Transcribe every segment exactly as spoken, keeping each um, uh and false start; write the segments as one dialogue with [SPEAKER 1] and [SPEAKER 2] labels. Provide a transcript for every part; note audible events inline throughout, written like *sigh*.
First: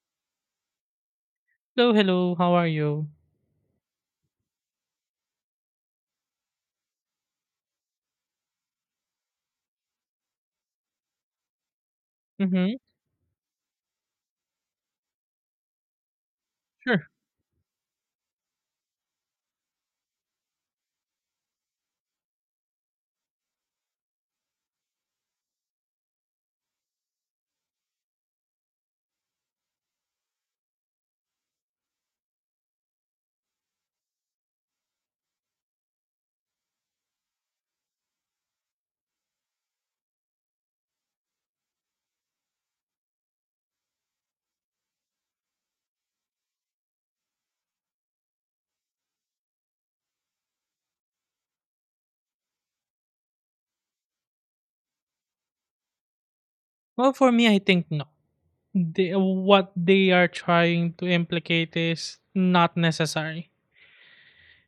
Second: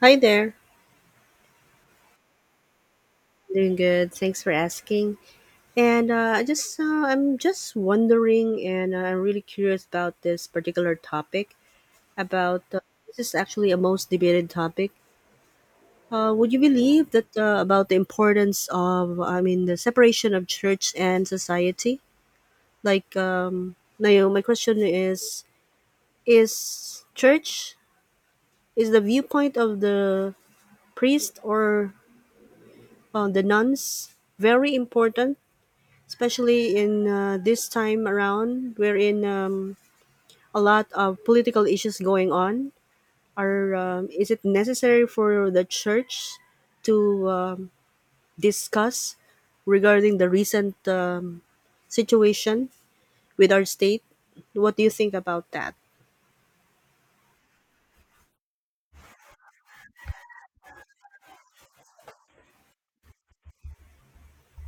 [SPEAKER 1] Hi there.
[SPEAKER 2] Hello, hello. How are you?
[SPEAKER 1] Doing good. Thanks for asking. And uh, I just uh, I'm just wondering, and uh, I'm really curious about this particular topic. About
[SPEAKER 2] Mm-hmm.
[SPEAKER 1] uh, This is actually a most debated topic. Uh, would you
[SPEAKER 2] Sure.
[SPEAKER 1] believe that uh, about the importance of I mean the separation of church and society? Like, um, now you know, my question is: Is church, is the viewpoint of the priest or uh, the nuns very important, especially in uh, this time around, wherein, um, a lot of political issues going on, are um, is it necessary for the church to um, discuss regarding the recent um, situation with our state? What do you think about that?
[SPEAKER 2] Well, for me, I think no. They, what they are trying to implicate is not necessary.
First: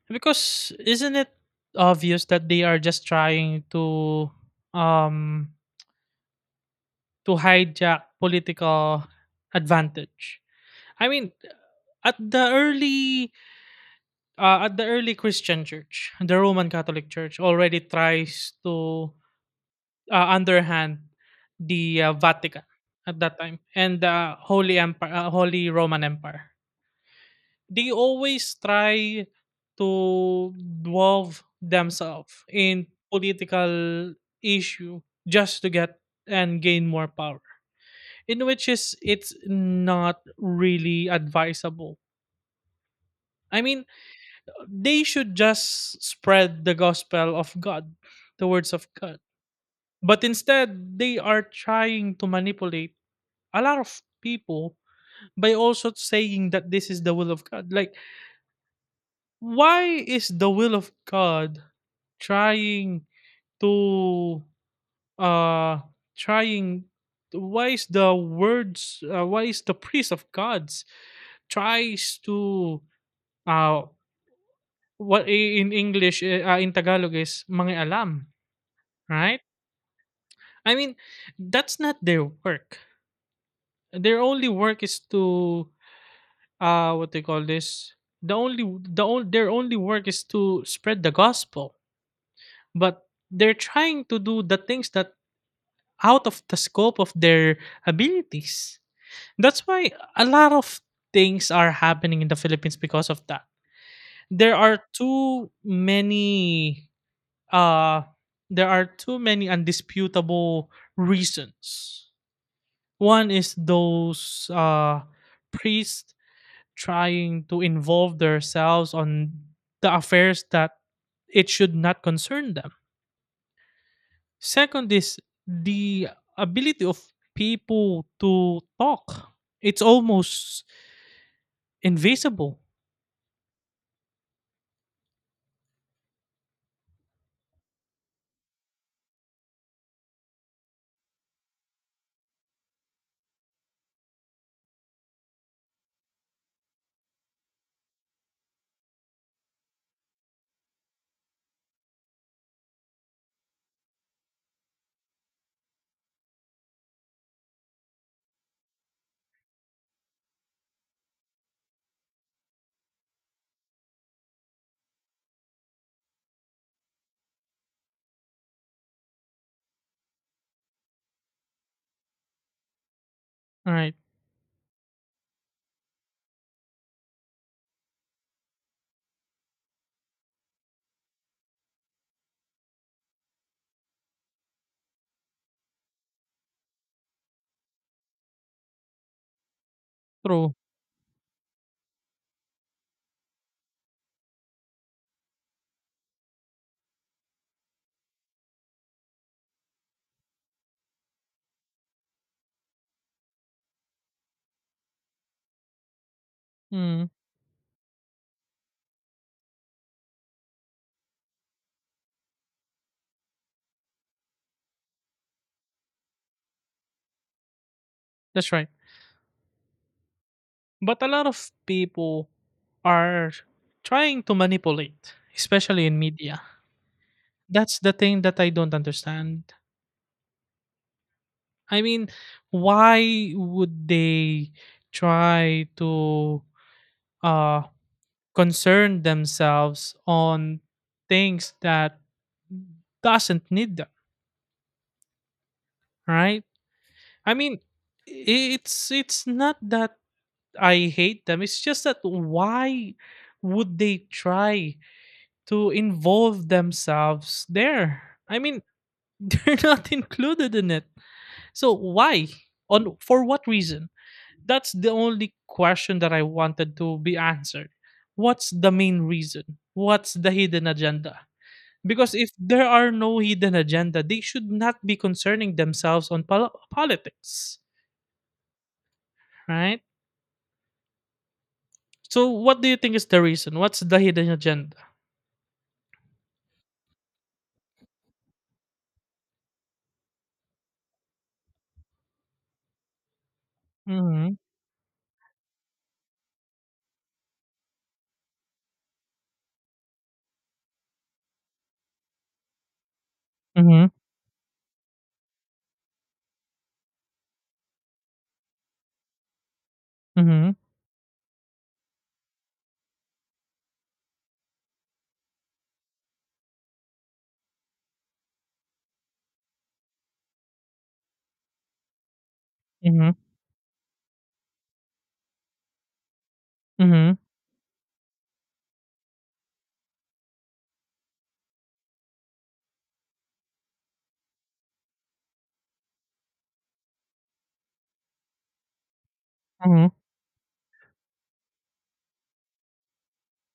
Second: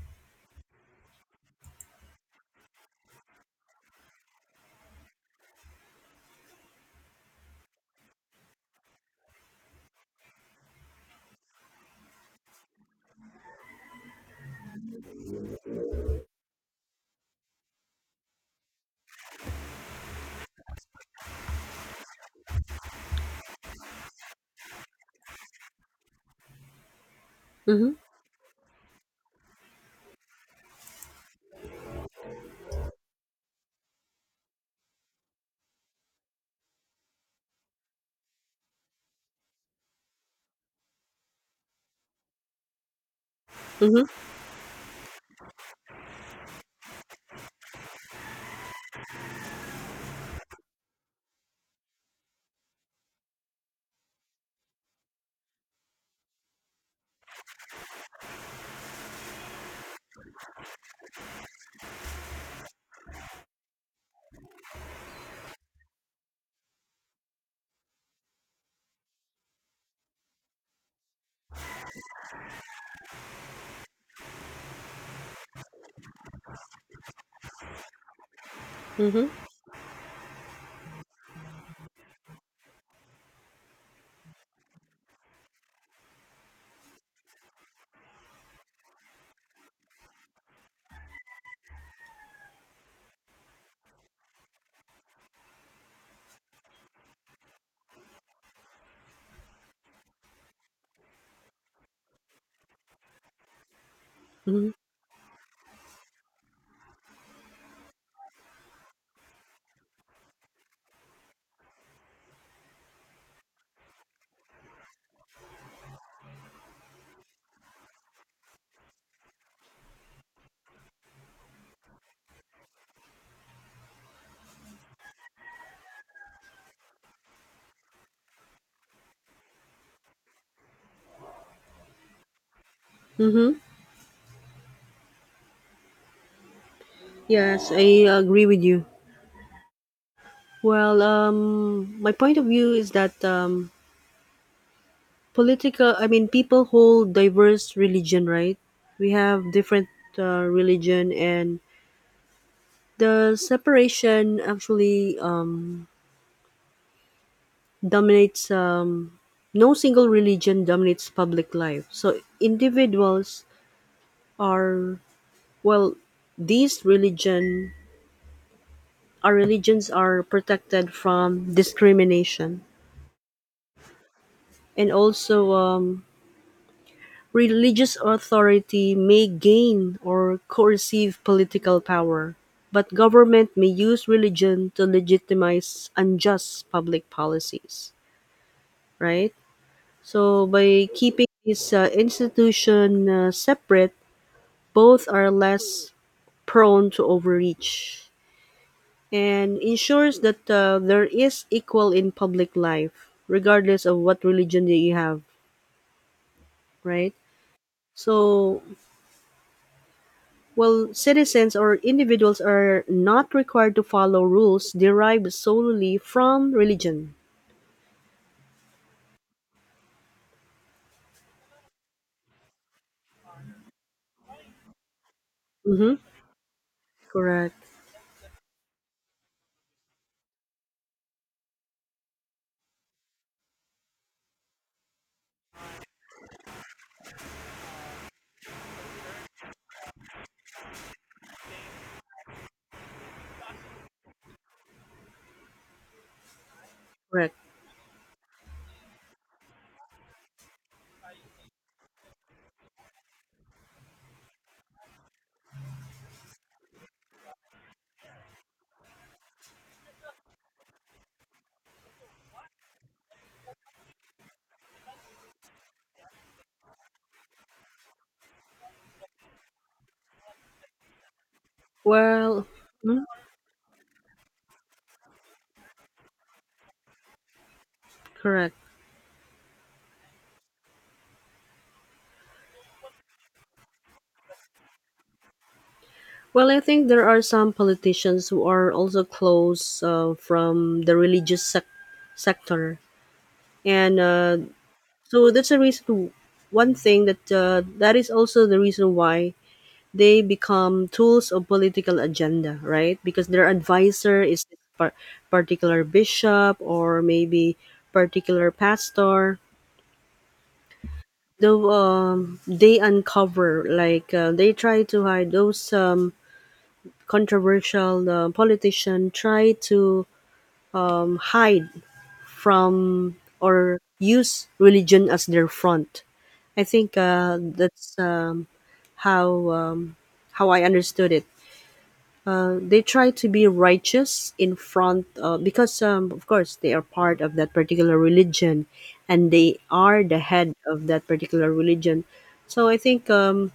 [SPEAKER 2] Because isn't it obvious that they are just trying to um to hijack political advantage? I mean, at the early uh, at the early Christian church, the Roman Catholic Church already tries to uh, under the uh, Vatican at that time and the Holy Empire, uh, Holy Roman Empire. They
[SPEAKER 1] Mm-hmm.
[SPEAKER 2] always try to dwarf themselves in political issue just to get and gain more power in which is it's not really advisable. I mean,
[SPEAKER 1] Mm-hmm.
[SPEAKER 2] they should just spread the gospel of God, the words of God, but instead they are trying to manipulate a lot of people by also saying that this is the will of God. Like, why is the will of God trying to uh trying why is the words uh, why is the priest of God's tries to uh what i- in English eh, uh, in Tagalog is mangialam,
[SPEAKER 1] Mm-hmm.
[SPEAKER 2] right? I mean, that's not their work. Their only work is to uh what they call this, the only the on, their only work is to spread the gospel, but they're trying to do the things that out of the scope of their abilities. That's why a lot of things are happening in the Philippines because of that. There
[SPEAKER 1] Mm-hmm.
[SPEAKER 2] are too many uh there are too many undisputable reasons. One is those uh priests trying to involve themselves on the affairs that it should not concern them. Second is the ability of people to talk. It's almost invisible.
[SPEAKER 1] Mm-hmm. Yes, I agree with you. Well um, my point of view is that, um, political, i mean people hold diverse religion, right? We have different uh, religion, and the separation actually um, dominates um, no single religion dominates public life, so individuals are, well, these religion, our religions are protected from discrimination.
[SPEAKER 2] All right.
[SPEAKER 1] And also um, Religious authority may gain or coercive political power, but government may use religion to legitimize unjust public policies, right? So
[SPEAKER 2] True.
[SPEAKER 1] by keeping this uh, institution uh, separate, both are less prone to overreach and ensures that uh, there is equal in public life regardless of what religion that you have,
[SPEAKER 2] Mm,
[SPEAKER 1] right? So, well, citizens or individuals are not required to follow rules derived solely from religion.
[SPEAKER 2] that's right. But a lot of people are trying to manipulate, especially
[SPEAKER 1] Mm-hmm.
[SPEAKER 2] in media.
[SPEAKER 1] Correct.
[SPEAKER 2] That's the thing that I don't understand. I mean, why would they try to uh, concern themselves on things that doesn't need them, right? I
[SPEAKER 1] Correct.
[SPEAKER 2] mean, i- it's it's not that I hate them. It's just that why would they try to involve themselves there? I mean, *laughs* they're not included in it. So why? On for what reason? That's the only question that I wanted to be answered. What's the main reason? What's the hidden agenda? Because if
[SPEAKER 1] Well,
[SPEAKER 2] there are
[SPEAKER 1] mhm,
[SPEAKER 2] no hidden agenda, they should not be concerning themselves on pol- politics,
[SPEAKER 1] correct.
[SPEAKER 2] right? So, what do you think is the reason? What's the hidden agenda?
[SPEAKER 1] Well, I think there are some politicians who are also close uh, from the religious sec- sector, and
[SPEAKER 2] Mm-hmm.
[SPEAKER 1] uh, so that's a reason. One thing that uh, that is also the reason why they become tools of political agenda, right? Because their
[SPEAKER 2] Mm-hmm.
[SPEAKER 1] advisor is this par- particular bishop or maybe particular pastor.
[SPEAKER 2] Mm-hmm.
[SPEAKER 1] Though um, they uncover, like, uh, they try to hide those, um, controversial, uh, politician try to um, hide
[SPEAKER 2] Mm-hmm.
[SPEAKER 1] from or use religion as their front. I think
[SPEAKER 2] Mm-hmm.
[SPEAKER 1] uh, that's um, how, um, how I understood it. Uh, they try to be righteous in front, uh, because, um, of course they are part of that particular religion and they
[SPEAKER 2] Mm-hmm.
[SPEAKER 1] are the head of that particular religion, so I think, um,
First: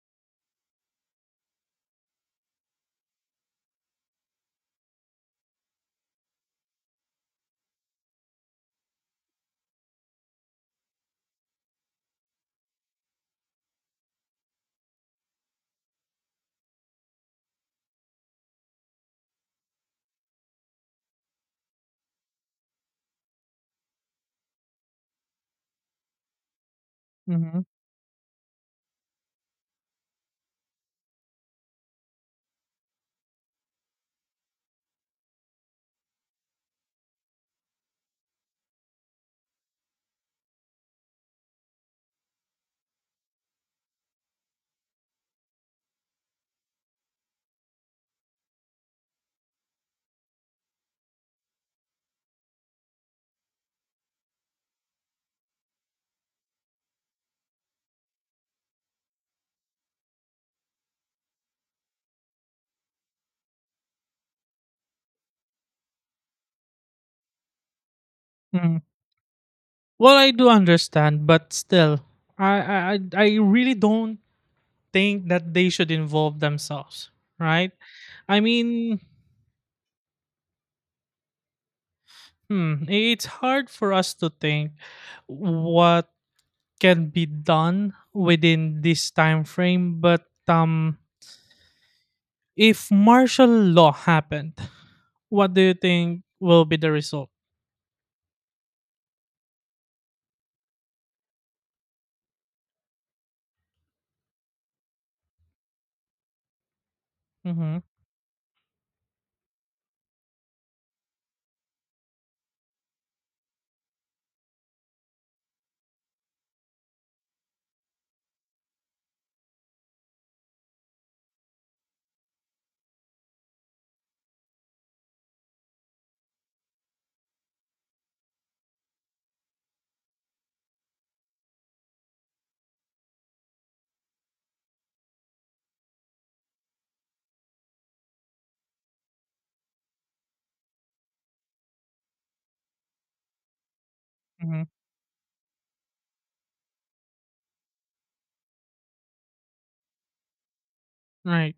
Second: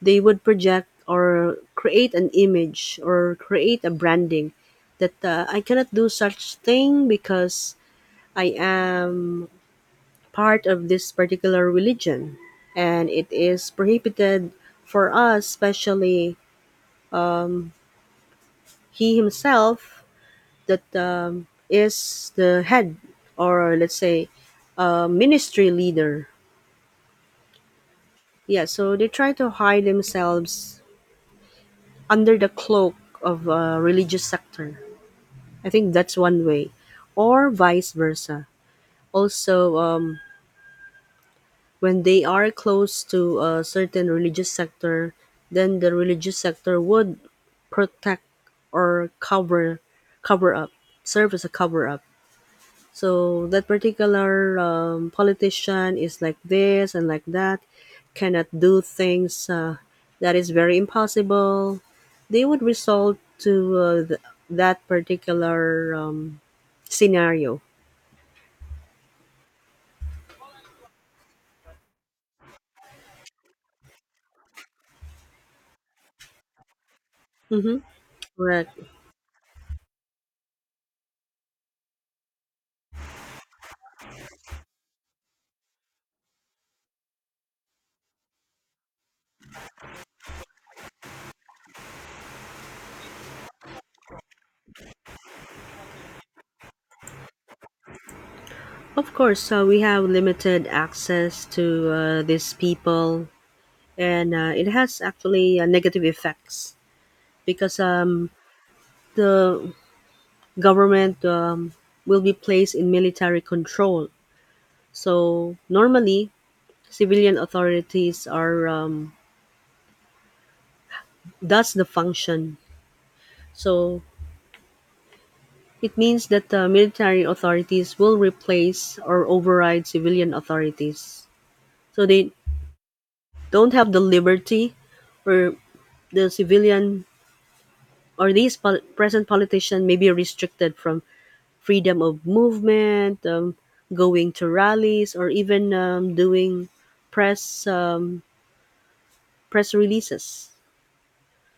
[SPEAKER 1] they would project or create an image or create a branding that, uh, I cannot do such thing because I am part of this particular religion and it is prohibited for us, especially he himself, that, um, is the head, or let's say a ministry leader.
[SPEAKER 2] Mm-hmm.
[SPEAKER 1] Yeah, so they try to hide themselves under the cloak of a religious sector. I think that's one way, or vice versa. Also, um, when they are close to a certain religious sector, then the religious sector would protect or cover cover up, serve as a cover up. So that particular, um, politician is like this and like that, cannot do things uh, that is very impossible. They would result to, uh, th- that particular, um, scenario.
[SPEAKER 2] Mm-hmm. Well, I do understand, but still, I I I I really don't think that they should involve themselves, right?
[SPEAKER 1] Mm-hmm.
[SPEAKER 2] I
[SPEAKER 1] Correct.
[SPEAKER 2] mean, hmm, it's hard for us to think what can be done within this time frame, but um, if martial law happened, what do you think will be the result?
[SPEAKER 1] Of course, uh, we have limited access to uh, these people, and uh, it has actually uh, negative effects
[SPEAKER 2] Mm-hmm,
[SPEAKER 1] because, um, the government, um, will be placed in military control. So normally, civilian authorities are, um, that's the function. So it means that the military authorities will replace or override civilian authorities. So they don't have the liberty, or the civilian or these pol- present politician may be restricted from freedom of movement, um, going to
[SPEAKER 2] mm-hmm.
[SPEAKER 1] rallies, or even, um, doing press, um, press releases.
[SPEAKER 2] Right,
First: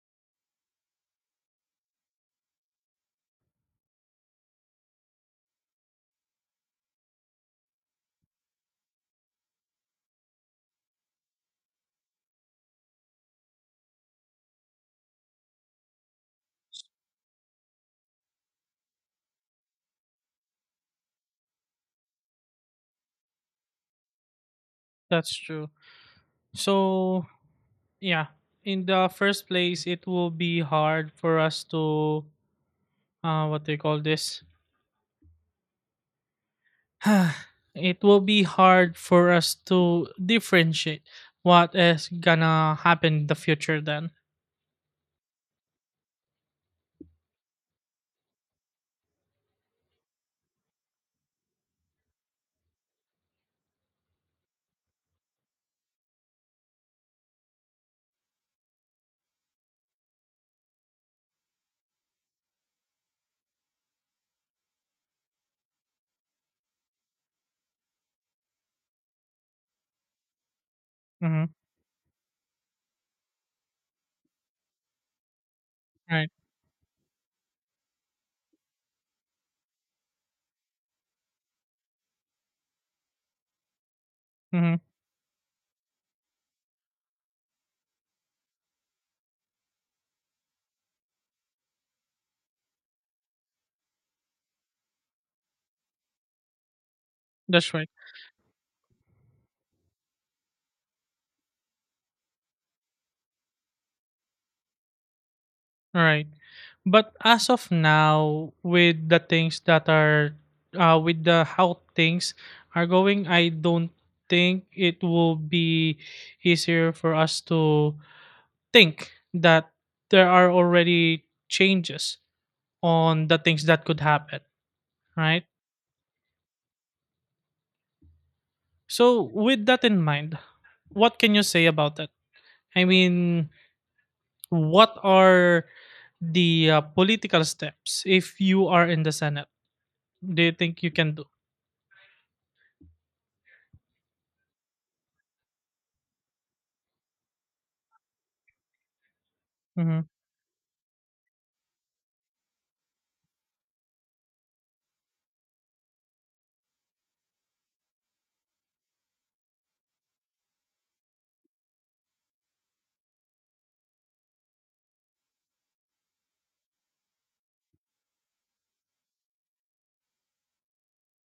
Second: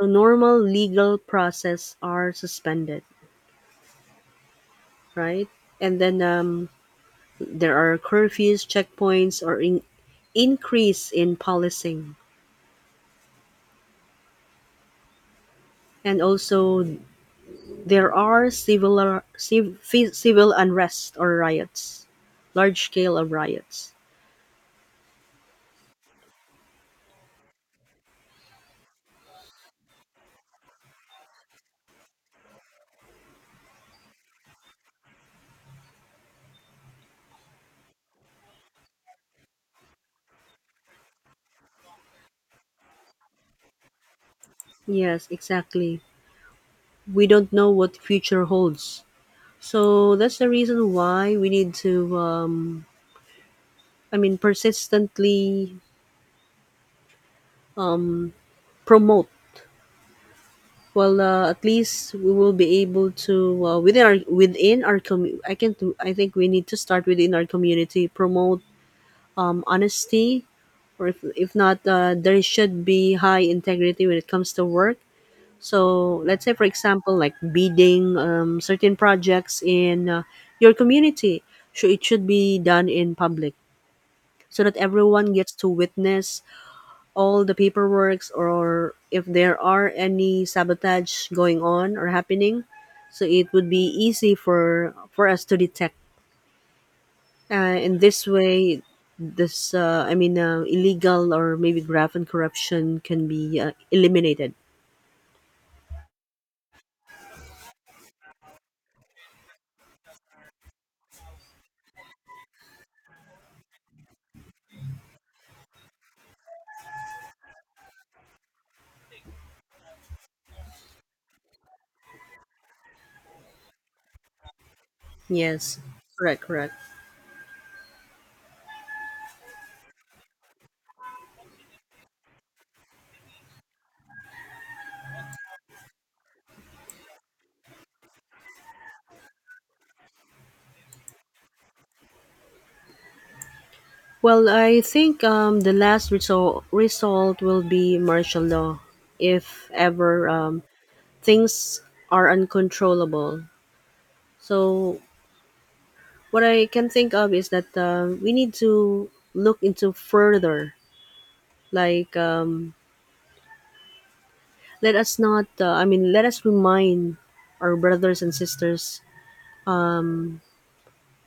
[SPEAKER 1] So normal legal process are suspended, right? And then, um, there are curfews, checkpoints, or in- increase in policing. And also there are civil, uh, civ- fi- civil unrest or riots, large scale of riots.
[SPEAKER 2] that's true. So, yeah, in the first place, it will be hard for us to, uh, what do you call this? *sighs* It will be hard for us to differentiate what is gonna happen in the future then.
[SPEAKER 1] Yes, exactly. We don't know what future holds. So that's the reason why we need to, um, I mean, persistently, um, promote, well, uh, at least we will be able to, uh, within our within our commu- I can do I think we need to start within our community. Promote, um, honesty, or if,
[SPEAKER 2] Mm-hmm.
[SPEAKER 1] if not, uh, there should be high integrity when it comes to work. So
[SPEAKER 2] Right.
[SPEAKER 1] let's say, for example, like bidding, um, certain projects in, uh, your community, so it should be done in public so that
[SPEAKER 2] Mm-hmm.
[SPEAKER 1] everyone gets to witness all the paperworks, or if there are any sabotage going on or happening, so it would be easy for for us to detect,
[SPEAKER 2] That's
[SPEAKER 1] uh,
[SPEAKER 2] right.
[SPEAKER 1] in this way, this, uh, i mean uh, illegal or maybe graft and corruption can be uh, eliminated.
[SPEAKER 2] Right. But as of now, with the things that are, uh, with the how things are going, I don't think it will be easier for us to think that there are already changes on the things that could happen, right?
[SPEAKER 1] Yes, correct correct
[SPEAKER 2] So, with that in mind, what can you say about that? I mean, what are the uh, political steps if you are in the Senate? Do you think you can do?
[SPEAKER 1] well i think um, the last result result will be martial law, if
[SPEAKER 2] Mm-hmm.
[SPEAKER 1] ever, um, things are uncontrollable. So what I can think of is that, uh, we need to look into further. Like, um, let us not. Uh, I mean, let us remind our brothers and sisters,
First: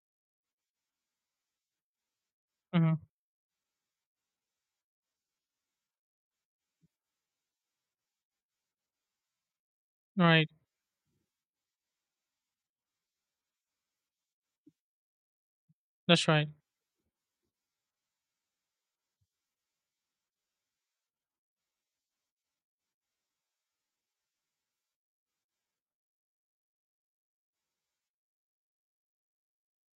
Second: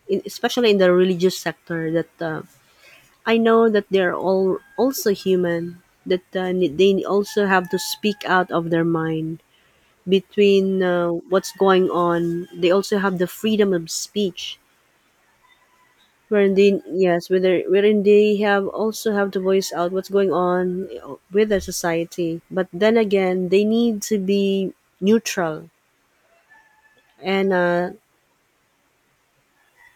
[SPEAKER 1] in, especially in the religious sector, that, uh,
[SPEAKER 2] Mhm.
[SPEAKER 1] I know that they are all also human. That uh, ne- they also have to speak out of their mind
[SPEAKER 2] Right.
[SPEAKER 1] between, uh, what's going on. They also have the freedom of speech,
[SPEAKER 2] That's right.
[SPEAKER 1] wherein they, yes, whether wherein they have also have to voice out what's going on with the society, but then again they need to be neutral, and uh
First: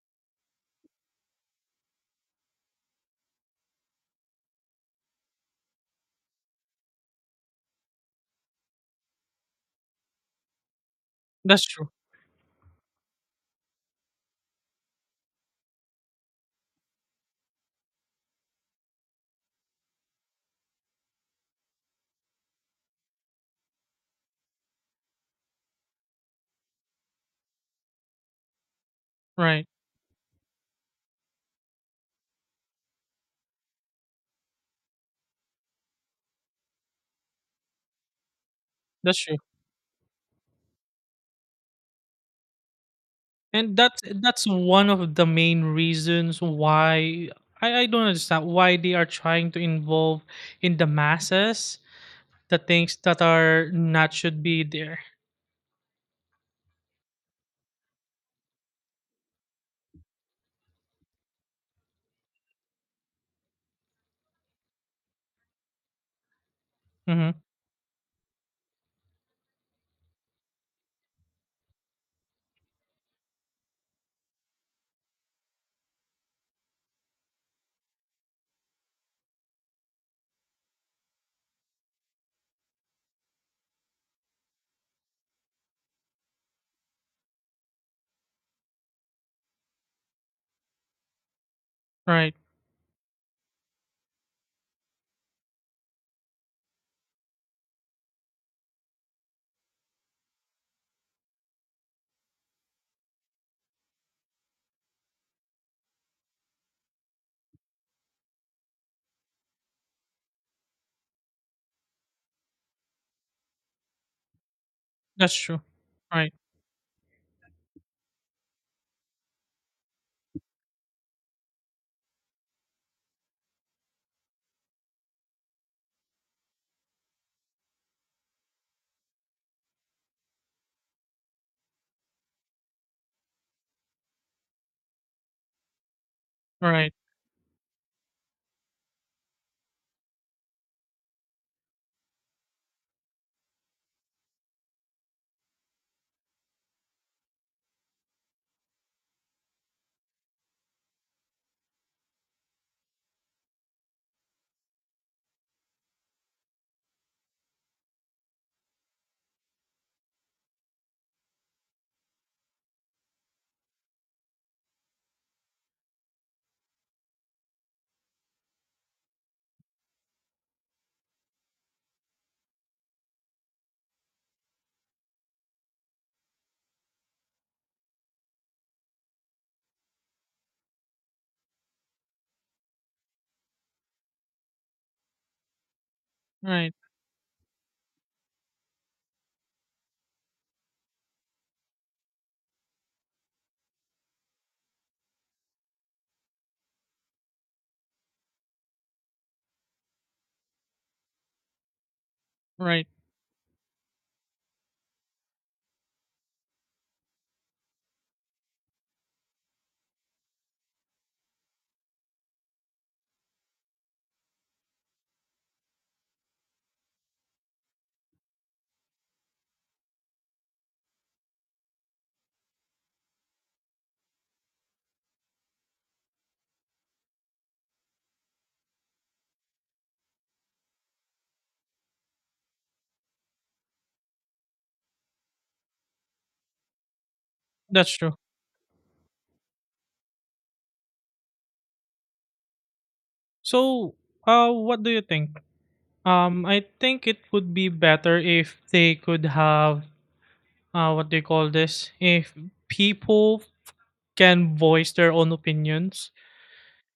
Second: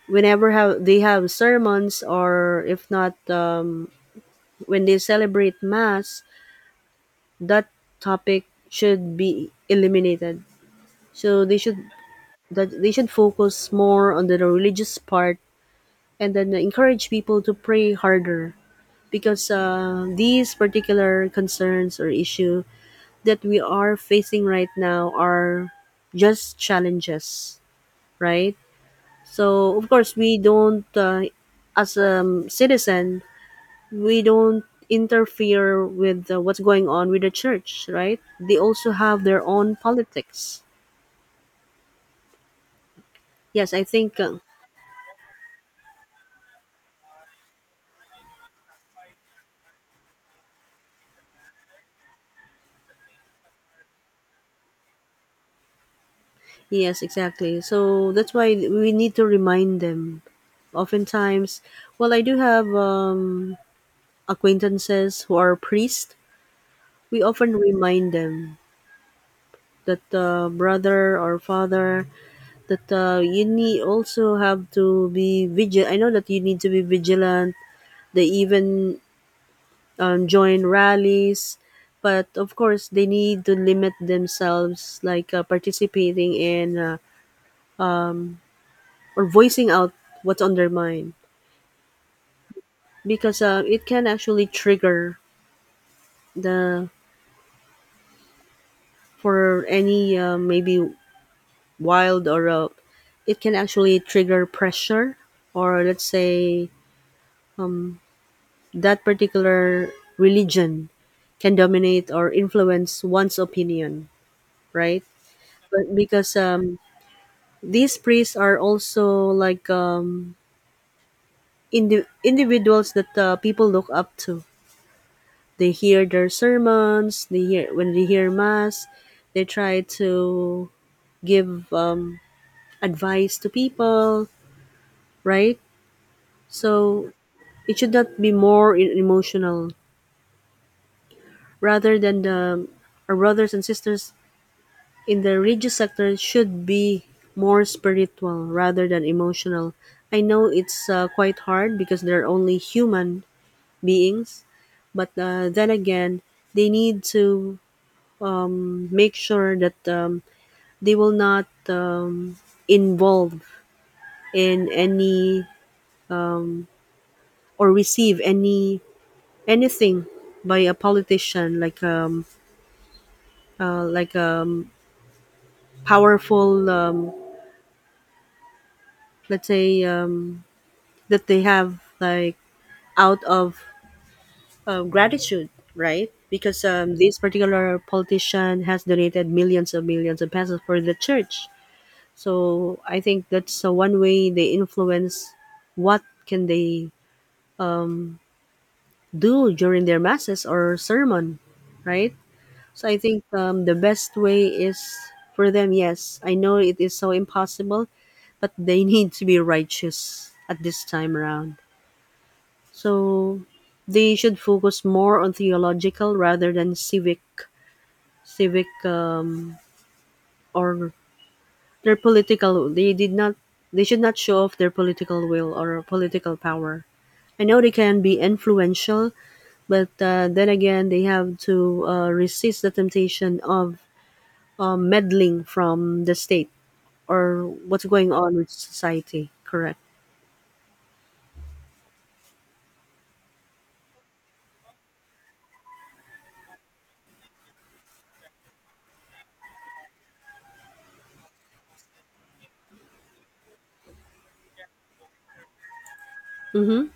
[SPEAKER 1] whenever have they have sermons, or if not, um when they celebrate mass, that topic should be eliminated, so they
[SPEAKER 2] That's
[SPEAKER 1] should,
[SPEAKER 2] true.
[SPEAKER 1] that they should focus more on the religious part, and then encourage people to pray harder, because, uh, these particular concerns or issue that we are facing right now are just challenges, right?
[SPEAKER 2] Right.
[SPEAKER 1] So of course we don't, uh, as a, um, citizen, we don't interfere with, uh, what's going on with the church, right? They also
[SPEAKER 2] That's
[SPEAKER 1] have
[SPEAKER 2] true.
[SPEAKER 1] their own politics. Yes,
[SPEAKER 2] And
[SPEAKER 1] I
[SPEAKER 2] that's
[SPEAKER 1] think, uh,
[SPEAKER 2] that's one of the main reasons why I, I don't understand why they are trying to involve in the masses the things that are not should be there.
[SPEAKER 1] yes, exactly, so that's why we need to remind them oftentimes. Well i do have um, acquaintances who are priests. We
[SPEAKER 2] Hmm.
[SPEAKER 1] often remind them that, uh, brother or father, that, uh, you need also have to be vigilant. I know that you need to be vigilant. They even, um, join rallies, but of course they need to limit themselves, like, uh, participating in, uh, or voicing out what's on their mind,
[SPEAKER 2] Right.
[SPEAKER 1] because, uh, it can actually trigger the, for any, uh, maybe wild, or, uh, it can actually trigger pressure, or let's say that particular religion can dominate or influence one's opinion, right?
[SPEAKER 2] That's true.
[SPEAKER 1] But
[SPEAKER 2] Right.
[SPEAKER 1] because, um, these priests are also like, um, indi- individuals that, uh, people look up to. They hear their sermons, they hear when they hear mass, they try to give, um, advice to people, right? So
[SPEAKER 2] Right.
[SPEAKER 1] it should not be more in- emotional. Rather than the, our brothers and sisters in the religious sector should be more spiritual rather than emotional. I know it's, uh, quite hard because they're only human beings, but, uh, then again, they need to, um, make sure that, um, they will not, um, involve in any or receive any, anything, by a politician, like, um, uh, like um, powerful, um, let's say, um, that they have, like, out of, um, gratitude, right? Because,
[SPEAKER 2] Right.
[SPEAKER 1] um, this particular politician has donated millions and millions of pesos for the church. So I think that's, uh, one way they influence what can they, um, do during their masses or sermon, right? So
[SPEAKER 2] Right.
[SPEAKER 1] I think, um, the best way is for them. Yes, I know it is so impossible, but they *laughs* need to be righteous at this time around. So they should focus more on theological rather than civic, civic um, or their political. They did not. They should not show off their political will or political power. I know they can be influential, but, uh, then again, they have to, uh, resist the temptation of, um, meddling from the state or what's
[SPEAKER 2] That's
[SPEAKER 1] going
[SPEAKER 2] true.
[SPEAKER 1] on with society. Correct.
[SPEAKER 2] So uh what do you think? Um I think it would be better if they could have uh what they call this, if people can voice their own opinions,
[SPEAKER 1] Mm-hmm.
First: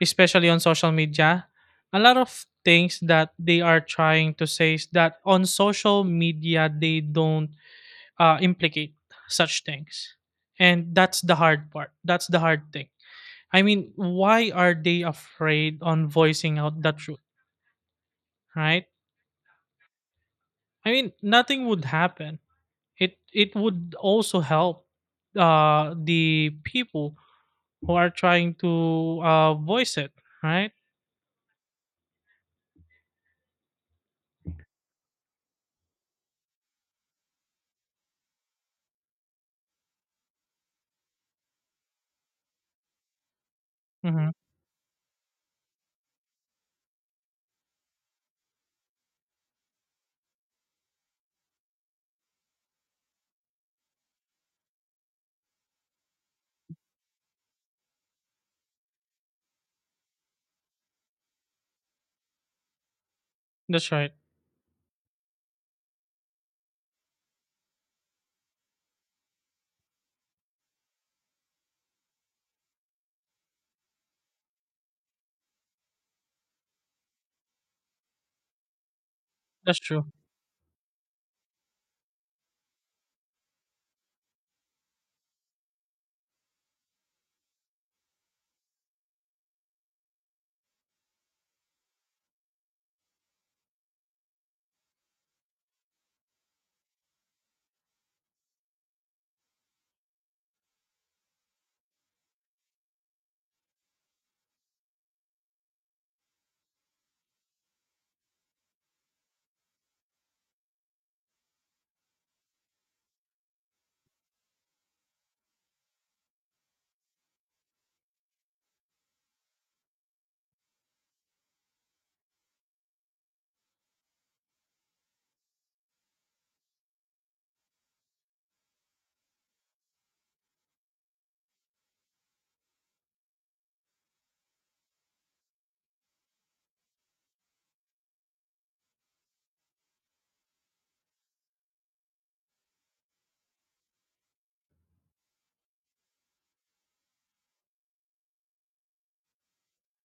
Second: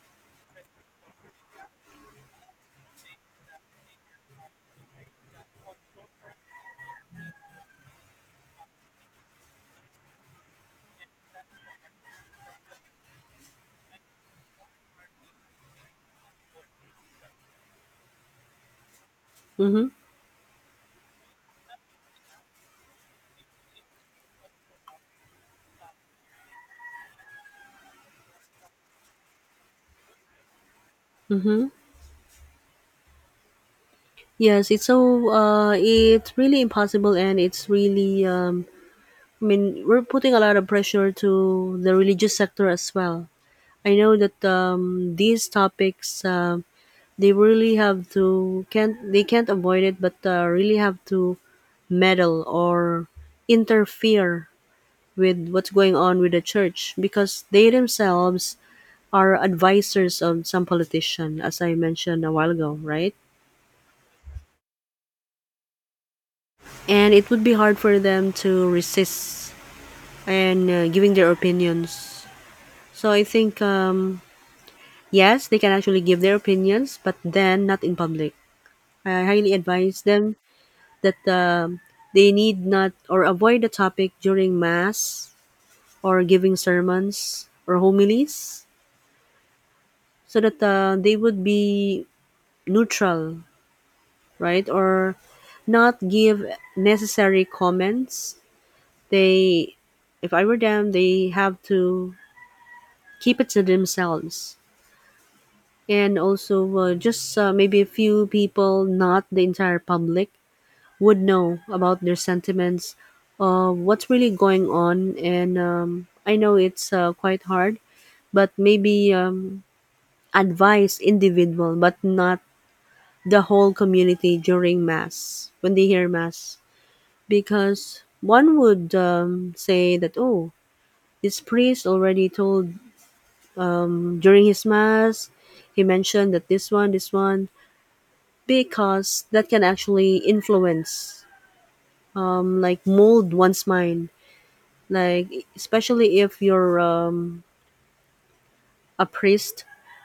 [SPEAKER 2] especially on social media. A lot of things that they are trying to say is that on social media they don't uh, implicate such things, and that's the hard part. That's the hard thing. I mean, why are they afraid on voicing out the truth, right?
[SPEAKER 1] Mm-hmm.
[SPEAKER 2] I mean, nothing would happen. It it would also help uh, the people who are trying to uh, voice it, right?
[SPEAKER 1] Mm-hmm. Yes, it's so, uh, it's really impossible, and it's really, um, I mean, we're putting a lot of pressure to the religious sector as well. I know
[SPEAKER 2] Mm-hmm.
[SPEAKER 1] that, um, these topics, uh, they really have to, can't, they can't avoid it, but, uh, really have to meddle or interfere with what's going on with the church, because they themselves are advisors of some politician, as I mentioned a while ago, right?
[SPEAKER 2] That's right.
[SPEAKER 1] And it would be hard for them to resist and, uh, giving their opinions. So I think, um, yes, they can actually give their opinions, but then not in public. I highly
[SPEAKER 2] That's
[SPEAKER 1] advise
[SPEAKER 2] true.
[SPEAKER 1] them that, um they need not or avoid the topic during mass or giving sermons or homilies, so that, uh, they would be neutral, right? Or not give necessary comments. They, if I were them, they have to keep it to themselves. And also, uh, just, uh, maybe a few people, not the entire public, would know about their sentiments, uh, what's really going on. And um, I know it's uh, quite hard, but maybe um, advise individual, but not the whole community during mass when they hear mass because one would um, say that oh this priest already told um, during his mass he mentioned that this one this one because that can actually influence um, like mold one's mind like especially if you're um, a priest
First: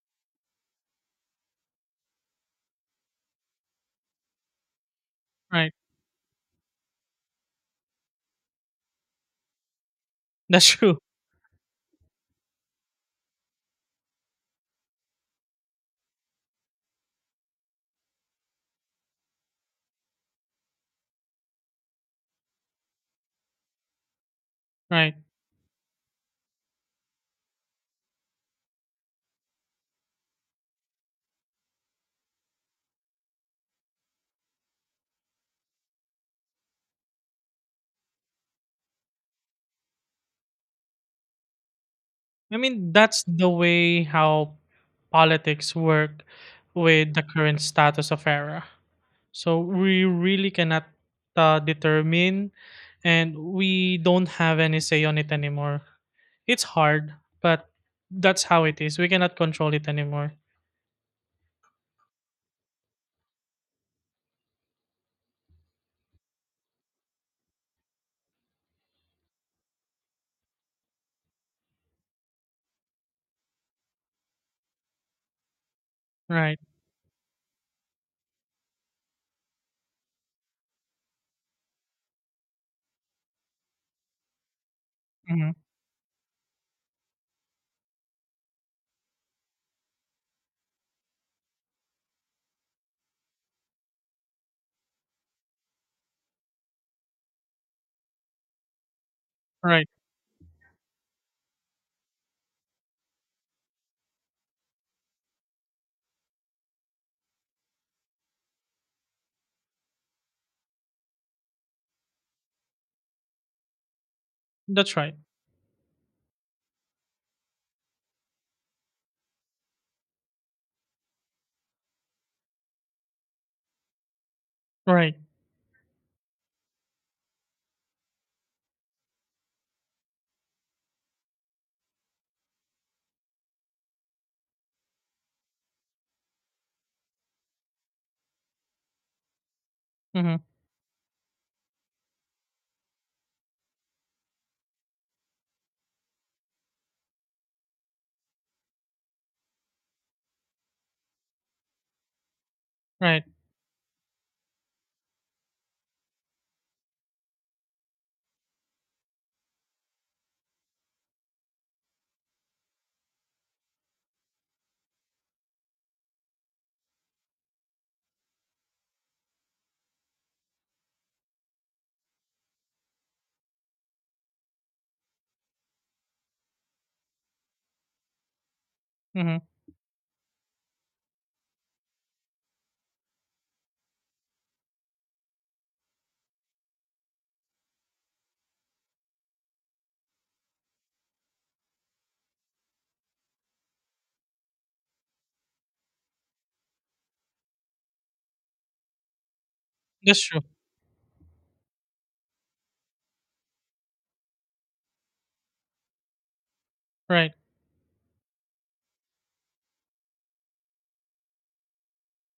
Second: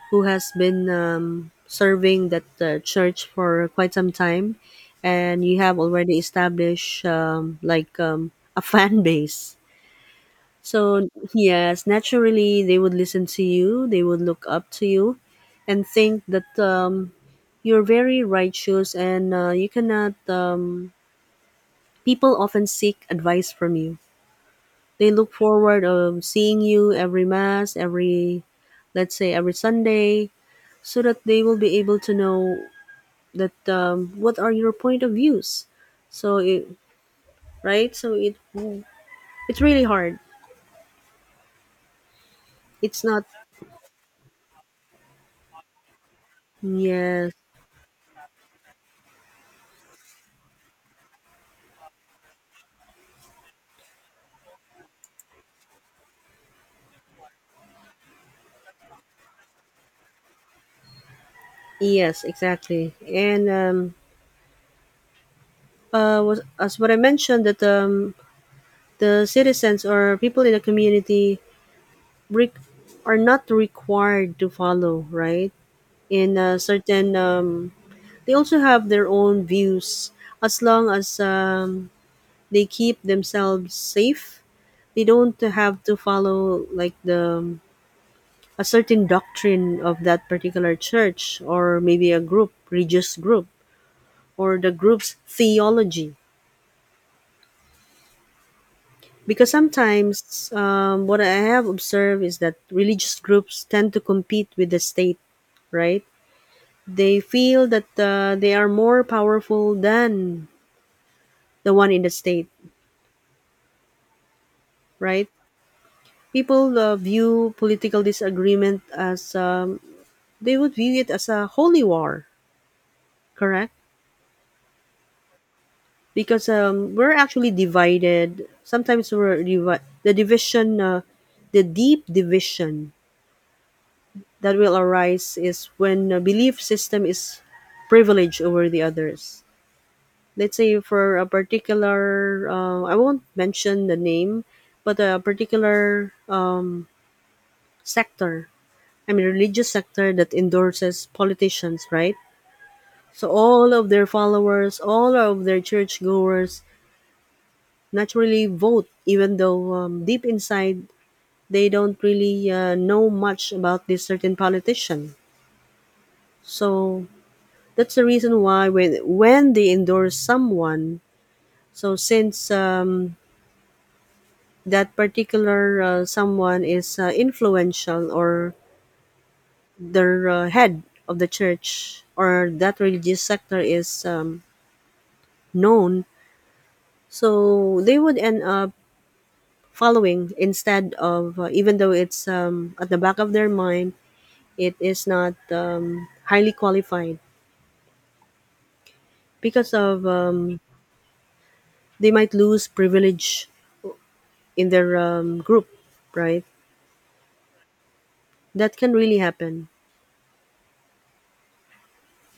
[SPEAKER 1] who has been um, serving that uh, church for quite some time and you
[SPEAKER 2] Right.
[SPEAKER 1] have already established um, like um, a *laughs* fan base.
[SPEAKER 2] That's *laughs* true.
[SPEAKER 1] So, yes, naturally, they would listen to you, they would look up to you, and think that um, you're very righteous and uh, you cannot. Um, people often seek advice from you. They
[SPEAKER 2] Right.
[SPEAKER 1] look forward of seeing you every mass, every, let's say, every Sunday, so that they will be able to know that um, what are your point of views. So, it, right? So it it's really hard.
[SPEAKER 2] I mean,
[SPEAKER 1] It's
[SPEAKER 2] that's
[SPEAKER 1] not.
[SPEAKER 2] the way how politics work with the
[SPEAKER 1] Yes.
[SPEAKER 2] current status of era. So we really cannot uh, determine, and we don't have any say on it anymore. It's hard, but that's how it is. We cannot control it anymore.
[SPEAKER 1] Yes, exactly. And um, uh, was, as what I mentioned, that um, the citizens or people in the community re- are not required to follow, right? In a
[SPEAKER 2] Right.
[SPEAKER 1] certain, um, they also have their own views as long as um, they keep themselves safe. They don't
[SPEAKER 2] Hmm.
[SPEAKER 1] have to follow like the um, a certain doctrine of that particular church or maybe a group, religious group, or the group's theology because
[SPEAKER 2] Right.
[SPEAKER 1] sometimes um, what I have observed is that religious groups tend to compete with the state, right? They feel that uh, they are more powerful than the one in the state,
[SPEAKER 2] That's right.
[SPEAKER 1] right? People uh, view political disagreement as um, they would view it as a holy war, correct?
[SPEAKER 2] Right.
[SPEAKER 1] Because um, we're actually divided. Sometimes we're divi- the division, uh, the deep division that will arise is when a belief system is privileged over the others.
[SPEAKER 2] Hmm.
[SPEAKER 1] Let's say for a particular, uh, I won't mention the name, but a particular um, sector, I mean, religious sector that endorses politicians, right?
[SPEAKER 2] Right.
[SPEAKER 1] So all of their followers, all of their churchgoers naturally vote, even though um, deep inside they don't really uh, know much about this certain politician. So that's the reason why when when they endorse someone, so since um, that particular uh, someone is uh, influential or
[SPEAKER 2] Hmm.
[SPEAKER 1] their uh, head of the church or that religious sector is um, known, so they would end up following instead of uh, even though it's um, at the back of their mind, it is not um, highly qualified because of
[SPEAKER 2] That's true.
[SPEAKER 1] um, they might lose privilege in their um, group, right?
[SPEAKER 2] Right.
[SPEAKER 1] That can really happen.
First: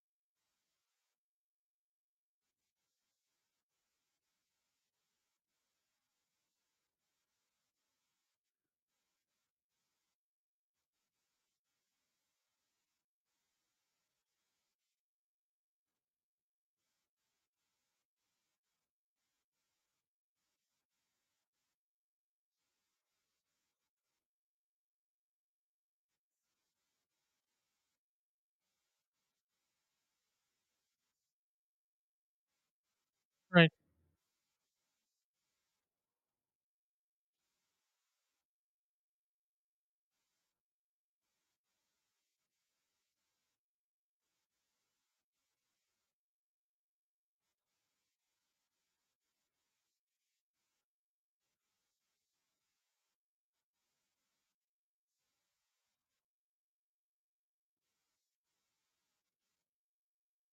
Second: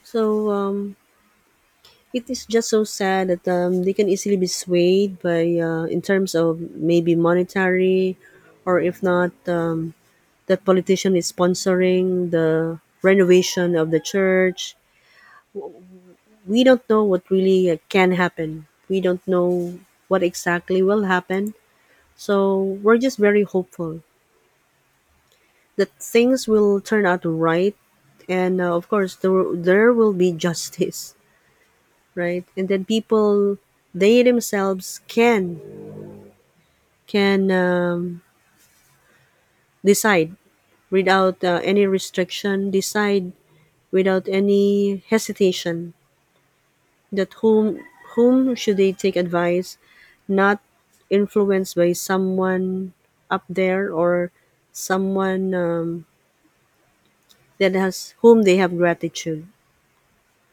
[SPEAKER 1] So um, it is just so sad that um, they can easily be swayed by uh, in terms of maybe monetary, or if not, um, that politician is sponsoring the renovation of the church. We don't know what really uh, can happen. We don't know what exactly will happen. So we're just very hopeful that things will turn out right, and uh, of course, there, there will be *laughs* justice right? And then people
[SPEAKER 2] Right.
[SPEAKER 1] they themselves can can um, decide without uh, any restriction, decide without any hesitation that whom whom should they take advice, not influenced by someone up there or someone um, that has whom they have gratitude.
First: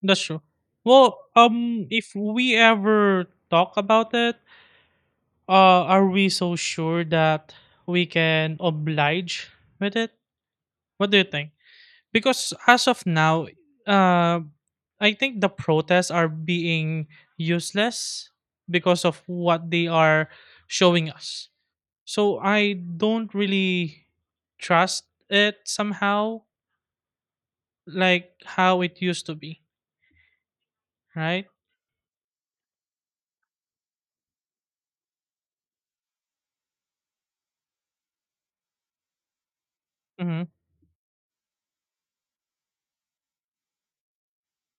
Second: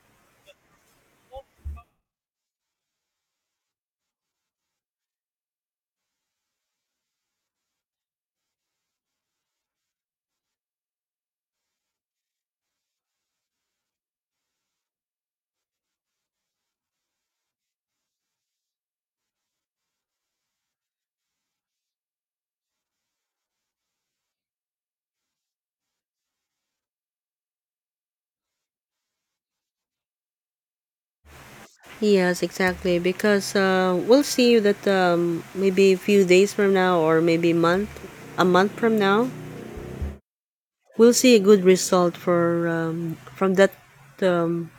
[SPEAKER 2] That's true. Well, um, if we ever talk about it, uh, are we so sure that we can oblige with it? What do you think? Because as of now, uh, I think the protests are being useless because of what they are showing us. So I don't really trust it somehow, like how it used to be, right?
[SPEAKER 1] Yes, exactly. Because uh, we'll see that um, maybe a few days from now, or maybe month, a month from now,
[SPEAKER 2] Mm-hmm.
[SPEAKER 1] we'll see a good result for um, from that um,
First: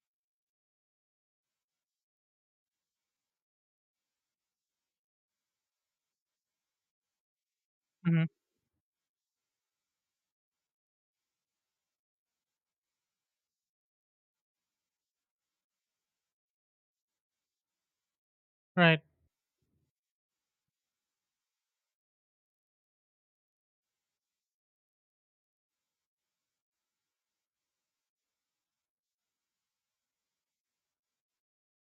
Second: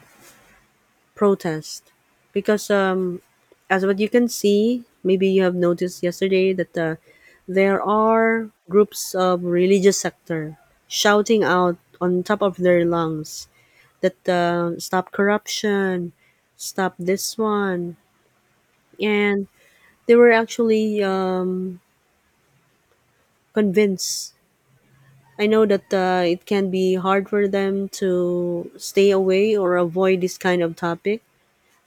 [SPEAKER 1] protest because um, as what you can see, maybe you have noticed yesterday that uh, there
[SPEAKER 2] Mm-hmm.
[SPEAKER 1] are groups of religious sector shouting out on top of their lungs that uh, stop corruption, stop this one,
[SPEAKER 2] Right.
[SPEAKER 1] and they were actually um, convinced. I know that uh, it can be hard for them to stay away or avoid this kind of topic.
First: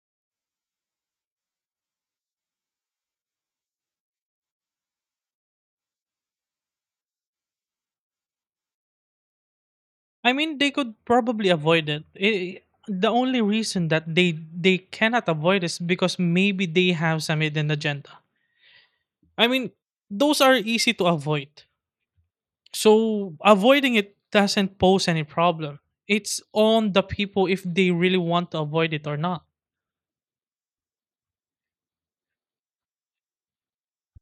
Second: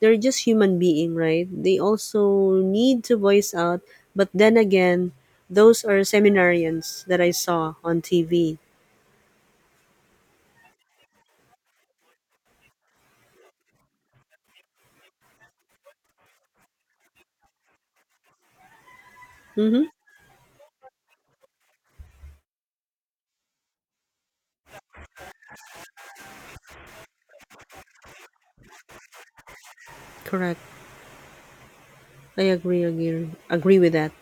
[SPEAKER 1] They're just human being, right? They also need to voice out, but then again, those are seminarians that I saw on T V.
[SPEAKER 2] I mean, they could probably avoid it. I the only reason that they they cannot avoid is because maybe they have some hidden agenda. I mean,
[SPEAKER 1] Mm-hmm.
[SPEAKER 2] those are easy to avoid. So avoiding it doesn't pose any problem. It's on the people if they really want to avoid it or not.
[SPEAKER 1] Correct. I agree, agree, agree with that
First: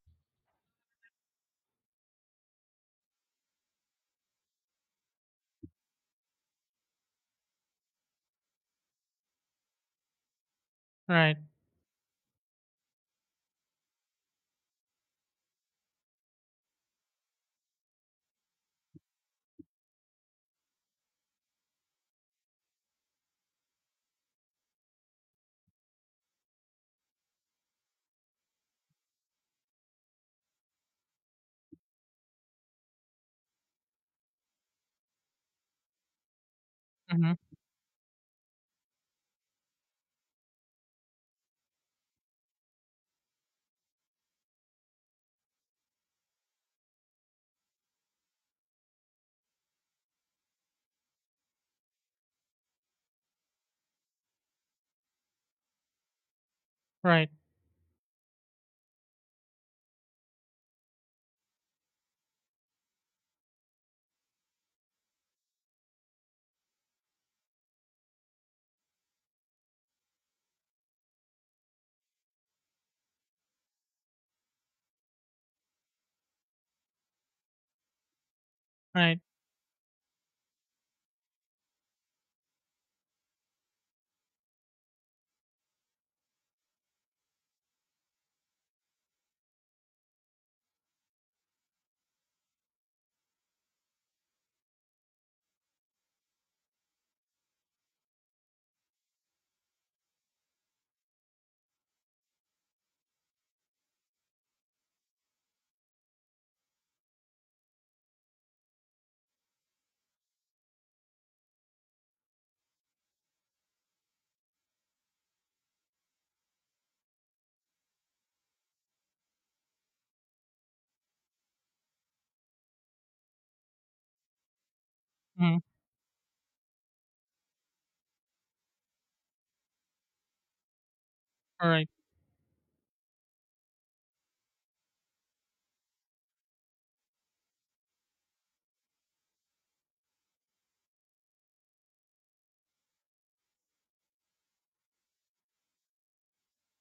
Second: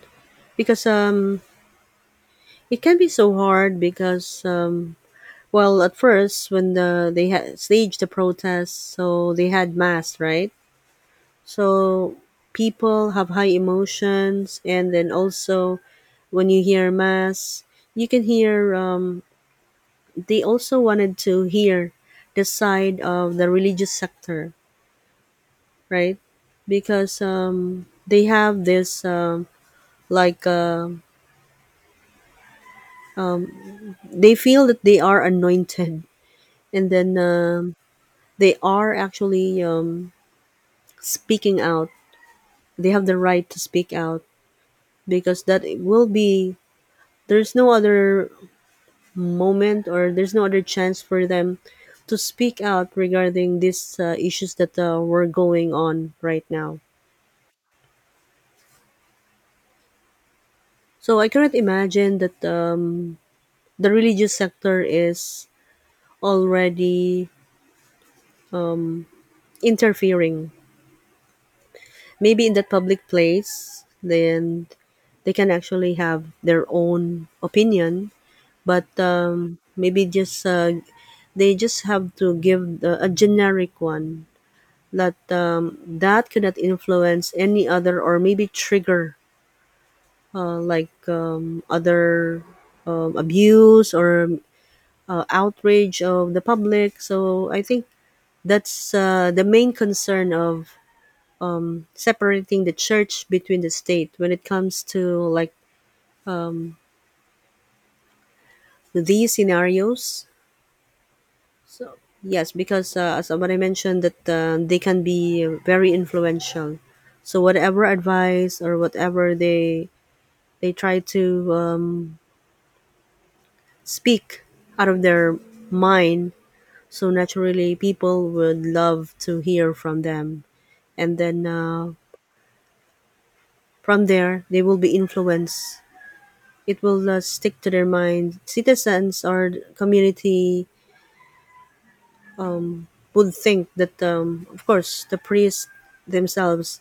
[SPEAKER 1] because um it can be so hard because um well at first when the they had staged the protests so they had mass, right?
[SPEAKER 2] Right.
[SPEAKER 1] So people have high emotions, and then also when you hear mass, you can hear um, they also wanted to hear the side of the religious sector, right? Because um, they have this um, like uh, they feel that they are anointed, *laughs* and then
[SPEAKER 2] Mm-hmm.
[SPEAKER 1] um, they are actually um, speaking out. They have the right to speak out because that will be there's no other moment or there's no other chance for them to speak out regarding these uh, issues that uh, were going on right now.
[SPEAKER 2] Right.
[SPEAKER 1] So I cannot imagine that um, the religious sector is already um, interfering. Maybe in that public place, then they can actually have their own opinion. But
[SPEAKER 2] Right.
[SPEAKER 1] um, maybe just uh, they just have to give the, a generic one that um, that could not influence any other or maybe trigger uh, like um, other um, abuse or uh, outrage of the public. So I think that's uh, the main concern of um, separating the church between the state when it comes to like these scenarios. So yes, because uh, as what I mentioned that uh, they can be very influential, so whatever advice or whatever they they try to um, speak out of their
[SPEAKER 2] Mm-hmm.
[SPEAKER 1] mind. So naturally, people would love to hear from them, and then
[SPEAKER 2] Right.
[SPEAKER 1] uh, from there they will be influenced. It will uh, stick to their mind. Citizens or community would think that, um, of course, the priests themselves,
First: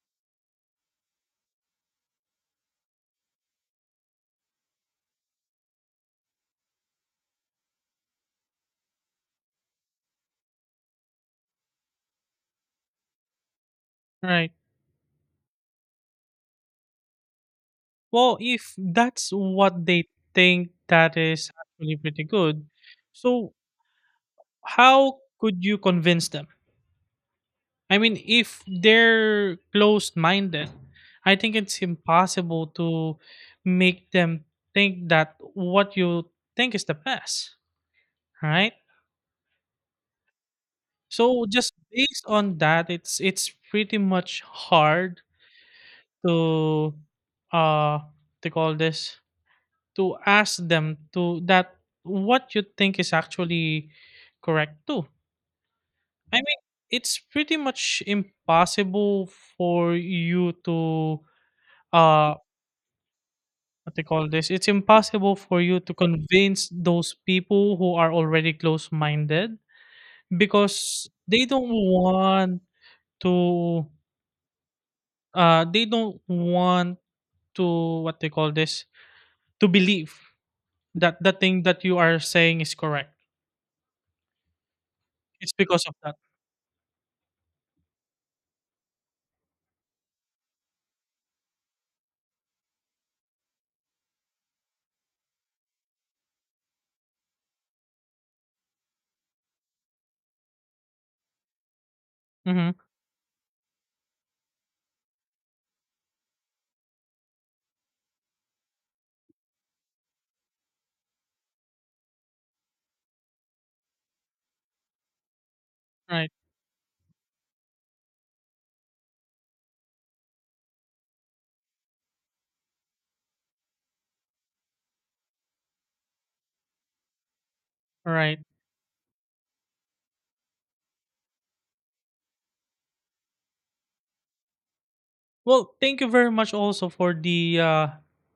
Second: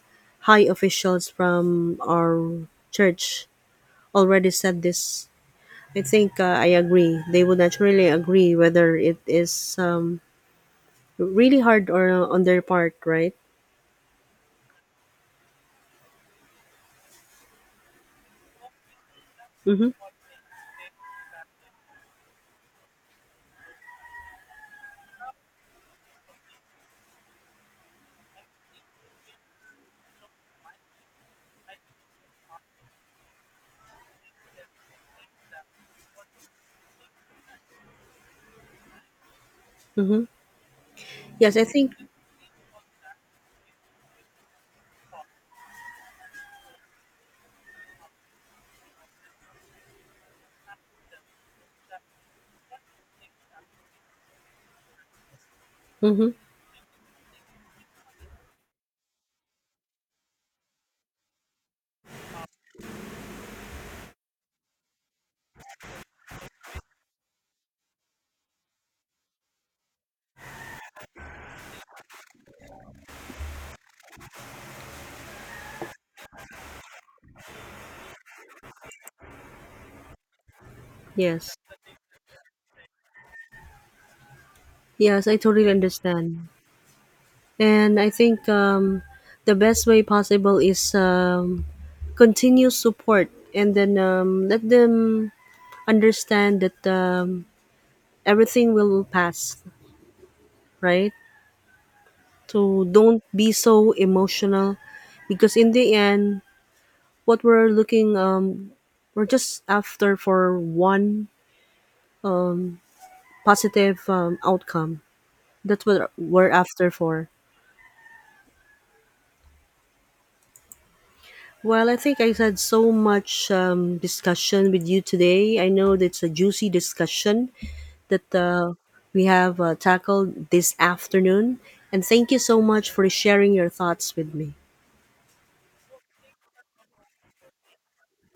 [SPEAKER 1] high officials from our church, already said this. I think uh, I agree. They would naturally agree whether it is um, really hard or uh, on their part, right?
[SPEAKER 2] Right. Well, if that's what
[SPEAKER 1] Mm-hmm.
[SPEAKER 2] they think, that is actually pretty good. So how could you convince them? I mean, if they're closed minded, I think it's impossible to make them think that what you think is the best, right?
[SPEAKER 1] Mm-hmm.
[SPEAKER 2] So
[SPEAKER 1] Yes, I
[SPEAKER 2] just
[SPEAKER 1] think.
[SPEAKER 2] based on that, it's it's pretty much hard to uh to call this, to ask them to that what you think is actually correct too.
[SPEAKER 1] Mm-hmm.
[SPEAKER 2] I mean, it's pretty much impossible for you to uh what they call this, it's impossible for you to convince those people who are already close-minded because they don't want to uh they don't want to what they call this, to believe that the
[SPEAKER 1] Yes,
[SPEAKER 2] thing that you are saying is correct.
[SPEAKER 1] yes, I
[SPEAKER 2] It's
[SPEAKER 1] totally
[SPEAKER 2] because of that.
[SPEAKER 1] understand, and I think um, the best way possible is um, continue support, and then um, let them understand that um, everything will pass, right?
[SPEAKER 2] Mm-hmm.
[SPEAKER 1] So don't be so emotional, because in the end, what we're looking um, we're just after for one positive um, outcome. That's what
[SPEAKER 2] Right,
[SPEAKER 1] we're after for. Well, I think I had so much um, discussion with you today. I know that's a juicy discussion that
[SPEAKER 2] right.
[SPEAKER 1] uh, we have uh, tackled this afternoon. And thank you so much for sharing your thoughts with me.
[SPEAKER 2] Well, thank you very much also for the uh,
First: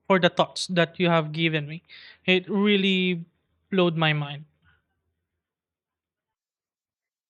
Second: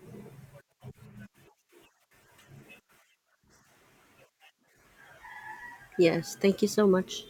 [SPEAKER 2] for the thoughts that you have given me. It really blowed my mind.
[SPEAKER 1] Yes, thank you so much.